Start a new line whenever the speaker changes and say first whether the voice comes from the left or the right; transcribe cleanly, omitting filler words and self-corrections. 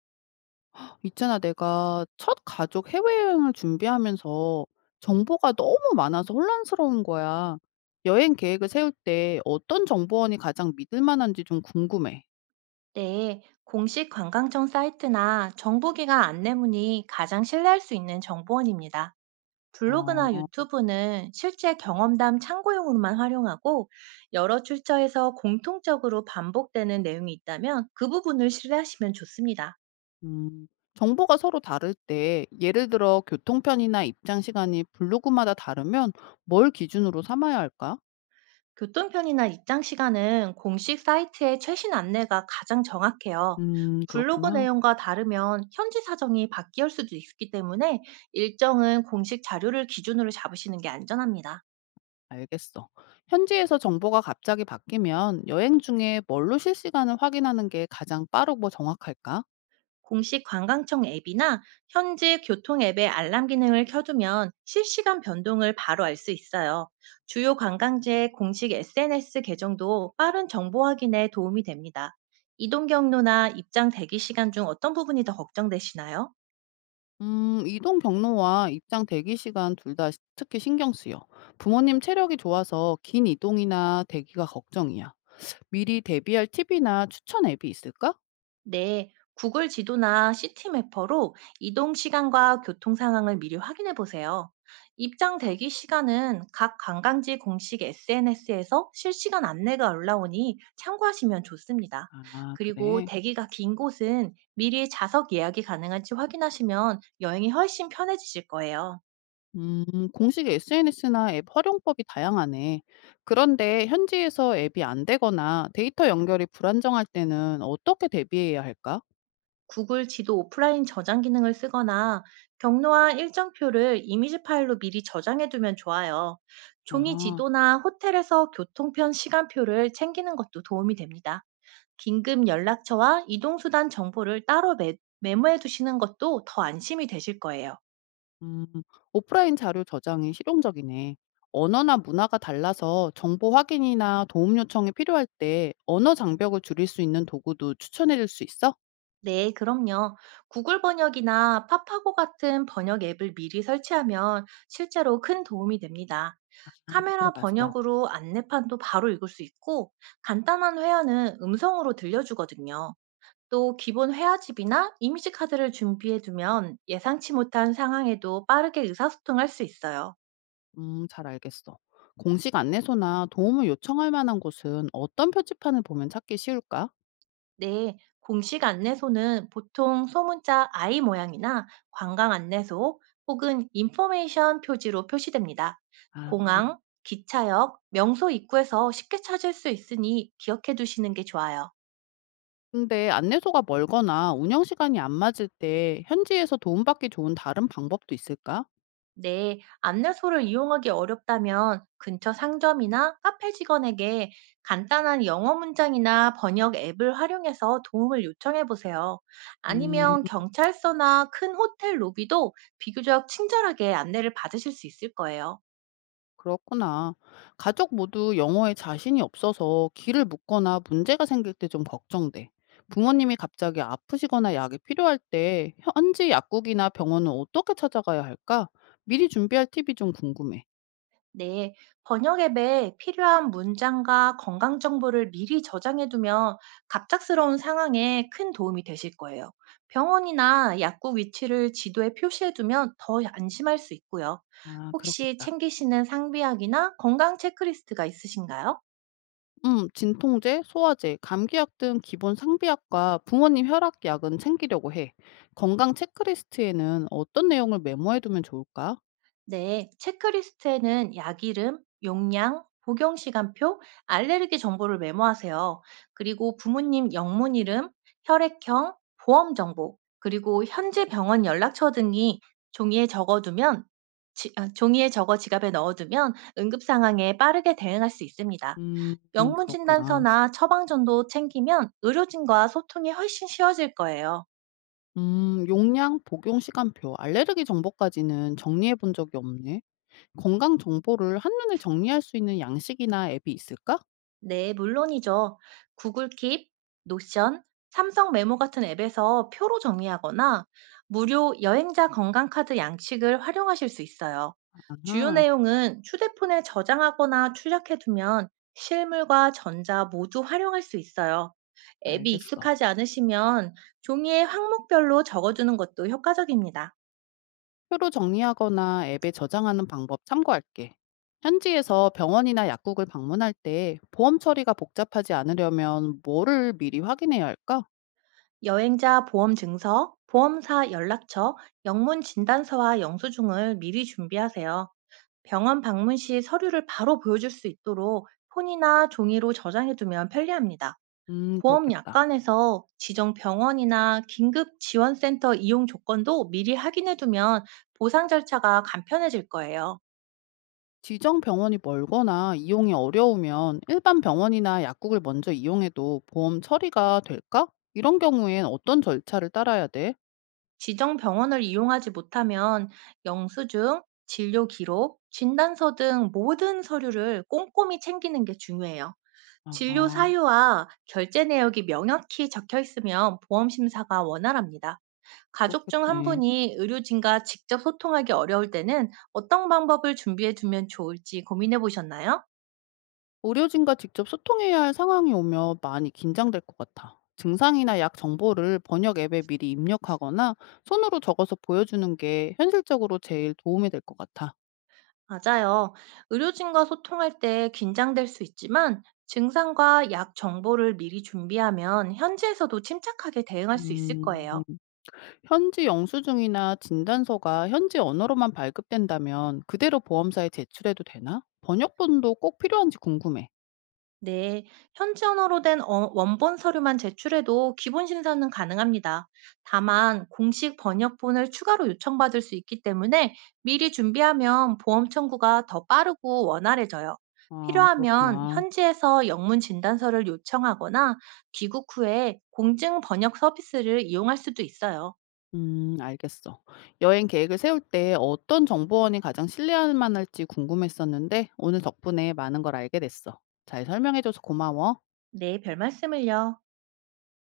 left: 있잖아, 내가 첫 가족 해외여행을 준비하면서 정보가 너무 많아서 혼란스러운 거야. 여행 계획을 세울 때 어떤 정보원이 가장 믿을 만한지 좀 궁금해.
right: 네, 공식 관광청 사이트나 정부기관 안내문이 가장 신뢰할 수 있는 정보원입니다. 블로그나
left: 어,
right: 유튜브는 실제 경험담 참고용으로만 활용하고 여러 출처에서 공통적으로 반복되는 내용이 있다면 그 부분을 신뢰하시면 좋습니다.
left: 음, 정보가 서로 다를 때, 예를 들어 교통편이나 입장 시간이 블로그마다 다르면 뭘 기준으로 삼아야 할까?
right: 교통편이나 입장 시간은 공식 사이트의 최신 안내가 가장 정확해요. 블로그
left: 그렇구나.
right: 내용과 다르면 현지 사정이 바뀔 수도 있기 때문에 일정은 공식 자료를 기준으로 잡으시는 게 안전합니다.
left: 알겠어. 현지에서 정보가 갑자기 바뀌면 여행 중에 뭘로 실시간을 확인하는 게 가장 빠르고 정확할까?
right: 공식 관광청 앱이나 현지 교통 앱의 알람 기능을 켜두면 실시간 변동을 바로 알 수 있어요. 주요 관광지의 공식 SNS 계정도 빠른 정보 확인에 도움이 됩니다. 이동 경로나 입장 대기 시간 중 어떤 부분이 더 걱정되시나요?
left: 이동 경로와 입장 대기 시간 둘 다 특히 신경 쓰여. 부모님 체력이 좋아서 긴 이동이나 대기가 걱정이야. 미리 대비할 팁이나 추천 앱이 있을까?
right: 네, 구글 지도나 시티맵퍼로 이동 시간과 교통 상황을 미리 확인해 보세요. 입장 대기 시간은 각 관광지 공식 SNS에서 실시간 안내가 올라오니 참고하시면 좋습니다.
left: 아,
right: 그리고
left: 그래.
right: 대기가 긴 곳은 미리 좌석 예약이 가능한지 확인하시면 여행이 훨씬 편해지실 거예요.
left: 음, 공식 SNS나 앱 활용법이 다양하네. 그런데 현지에서 앱이 안 되거나 데이터 연결이 불안정할 때는 어떻게 대비해야 할까?
right: 구글 지도 오프라인 저장 기능을 쓰거나 경로와 일정표를 이미지 파일로 미리 저장해 두면 좋아요. 종이
left: 아
right: 지도나 호텔에서 교통편 시간표를 챙기는 것도 도움이 됩니다. 긴급 연락처와 이동수단 정보를 따로 메모해 두시는 것도 더 안심이 되실 거예요.
left: 음, 오프라인 자료 저장이 실용적이네. 언어나 문화가 달라서 정보 확인이나 도움 요청이 필요할 때 언어 장벽을 줄일 수 있는 도구도 추천해 줄 수 있어?
right: 네, 그럼요. 구글 번역이나 파파고 같은 번역 앱을 미리 설치하면 실제로 큰 도움이 됩니다.
left: 아,
right: 카메라
left: 들어봤어.
right: 번역으로 안내판도 바로 읽을 수 있고, 간단한 회화는 음성으로 들려주거든요. 또 기본 회화집이나 이미지 카드를 준비해두면 예상치 못한 상황에도 빠르게 의사소통할 수 있어요.
left: 잘 알겠어. 공식 안내소나 도움을 요청할 만한 곳은 어떤 표지판을 보면 찾기 쉬울까?
right: 네, 공식 안내소는 보통 소문자 I 모양이나 관광 안내소 혹은 인포메이션 표지로 표시됩니다.
left: 아,
right: 공항, 기차역, 명소 입구에서 쉽게 찾을 수 있으니 기억해 두시는 게 좋아요.
left: 근데 안내소가 멀거나 운영 시간이 안 맞을 때 현지에서 도움받기 좋은 다른 방법도 있을까?
right: 네, 안내소를 이용하기 어렵다면 근처 상점이나 카페 직원에게 간단한 영어 문장이나 번역 앱을 활용해서 도움을 요청해 보세요.
left: 음.
right: 아니면 경찰서나 큰 호텔 로비도 비교적 친절하게 안내를 받으실 수 있을 거예요.
left: 그렇구나. 가족 모두 영어에 자신이 없어서 귀를 묶거나 문제가 생길 때 좀 걱정돼. 부모님이 갑자기 아프시거나 약이 필요할 때 현지 약국이나 병원은 어떻게 찾아가야 할까? 미리 준비할 팁이 좀 궁금해.
right: 네, 번역 앱에 필요한 문장과 건강 정보를 미리 저장해 두면 갑작스러운 상황에 큰 도움이 되실 거예요. 병원이나 약국 위치를 지도에 표시해 두면 더 안심할 수 있고요.
left: 아,
right: 혹시
left: 그렇겠다.
right: 챙기시는 상비약이나 건강 체크리스트가 있으신가요?
left: 진통제, 소화제, 감기약 등 기본 상비약과 부모님 혈압약은 챙기려고 해. 건강 체크리스트에는 어떤 내용을 메모해두면 좋을까?
right: 네, 체크리스트에는 약 이름, 용량, 복용 시간표, 알레르기 정보를 메모하세요. 그리고 부모님 영문 이름, 혈액형, 보험 정보, 그리고 현재 병원 연락처 등이 종이에 적어두면 아, 종이에 적어 지갑에 넣어두면 응급 상황에 빠르게 대응할 수 있습니다. 영문
left: 그렇구나.
right: 진단서나 처방전도 챙기면 의료진과 소통이 훨씬 쉬워질 거예요.
left: 용량, 복용 시간표, 알레르기 정보까지는 정리해 본 적이 없네. 건강 정보를 한눈에 정리할 수 있는 양식이나 앱이 있을까?
right: 네, 물론이죠. 구글 킵, 노션, 삼성 메모 같은 앱에서 표로 정리하거나 무료 여행자 건강카드 양식을 활용하실 수 있어요. 주요
left: 아하,
right: 내용은 휴대폰에 저장하거나 출력해두면 실물과 전자 모두 활용할 수 있어요. 앱이
left: 알겠어.
right: 익숙하지 않으시면 종이에 항목별로 적어두는 것도 효과적입니다.
left: 표로 정리하거나 앱에 저장하는 방법 참고할게. 현지에서 병원이나 약국을 방문할 때 보험 처리가 복잡하지 않으려면 뭐를 미리 확인해야 할까?
right: 여행자 보험 증서, 보험사 연락처, 영문 진단서와 영수증을 미리 준비하세요. 병원 방문 시 서류를 바로 보여줄 수 있도록 폰이나 종이로 저장해두면 편리합니다. 보험
left: 그렇겠다.
right: 약관에서 지정 병원이나 긴급 지원센터 이용 조건도 미리 확인해두면 보상 절차가 간편해질 거예요.
left: 지정 병원이 멀거나 이용이 어려우면 일반 병원이나 약국을 먼저 이용해도 보험 처리가 될까? 이런 경우엔 어떤 절차를 따라야 돼?
right: 지정 병원을 이용하지 못하면 영수증, 진료 기록, 진단서 등 모든 서류를 꼼꼼히 챙기는 게 중요해요. 진료
left: 아,
right: 사유와 결제 내역이 명확히 적혀 있으면 보험 심사가 원활합니다. 가족 중 한
left: 그렇겠네.
right: 분이 의료진과 직접 소통하기 어려울 때는 어떤 방법을 준비해 두면 좋을지 고민해 보셨나요?
left: 의료진과 직접 소통해야 할 상황이 오면 많이 긴장될 것 같아. 증상이나 약 정보를 번역 앱에 미리 입력하거나 손으로 적어서 보여주는 게 현실적으로 제일 도움이 될 것 같아.
right: 맞아요. 의료진과 소통할 때 긴장될 수 있지만 증상과 약 정보를 미리 준비하면 현지에서도 침착하게 대응할 수 있을
left: 음,
right: 거예요.
left: 현지 영수증이나 진단서가 현지 언어로만 발급된다면 그대로 보험사에 제출해도 되나? 번역본도 꼭 필요한지 궁금해.
right: 네, 현지 언어로 된 원본 서류만 제출해도 기본 심사는 가능합니다. 다만 공식 번역본을 추가로 요청받을 수 있기 때문에 미리 준비하면 보험 청구가 더 빠르고 원활해져요.
left: 아,
right: 필요하면
left: 그렇구나.
right: 현지에서 영문 진단서를 요청하거나 귀국 후에 공증 번역 서비스를 이용할 수도 있어요.
left: 알겠어. 여행 계획을 세울 때 어떤 정보원이 가장 신뢰할 만할지 궁금했었는데 오늘 덕분에 많은 걸 알게 됐어. 잘 설명해줘서 고마워.
right: 네, 별 말씀을요.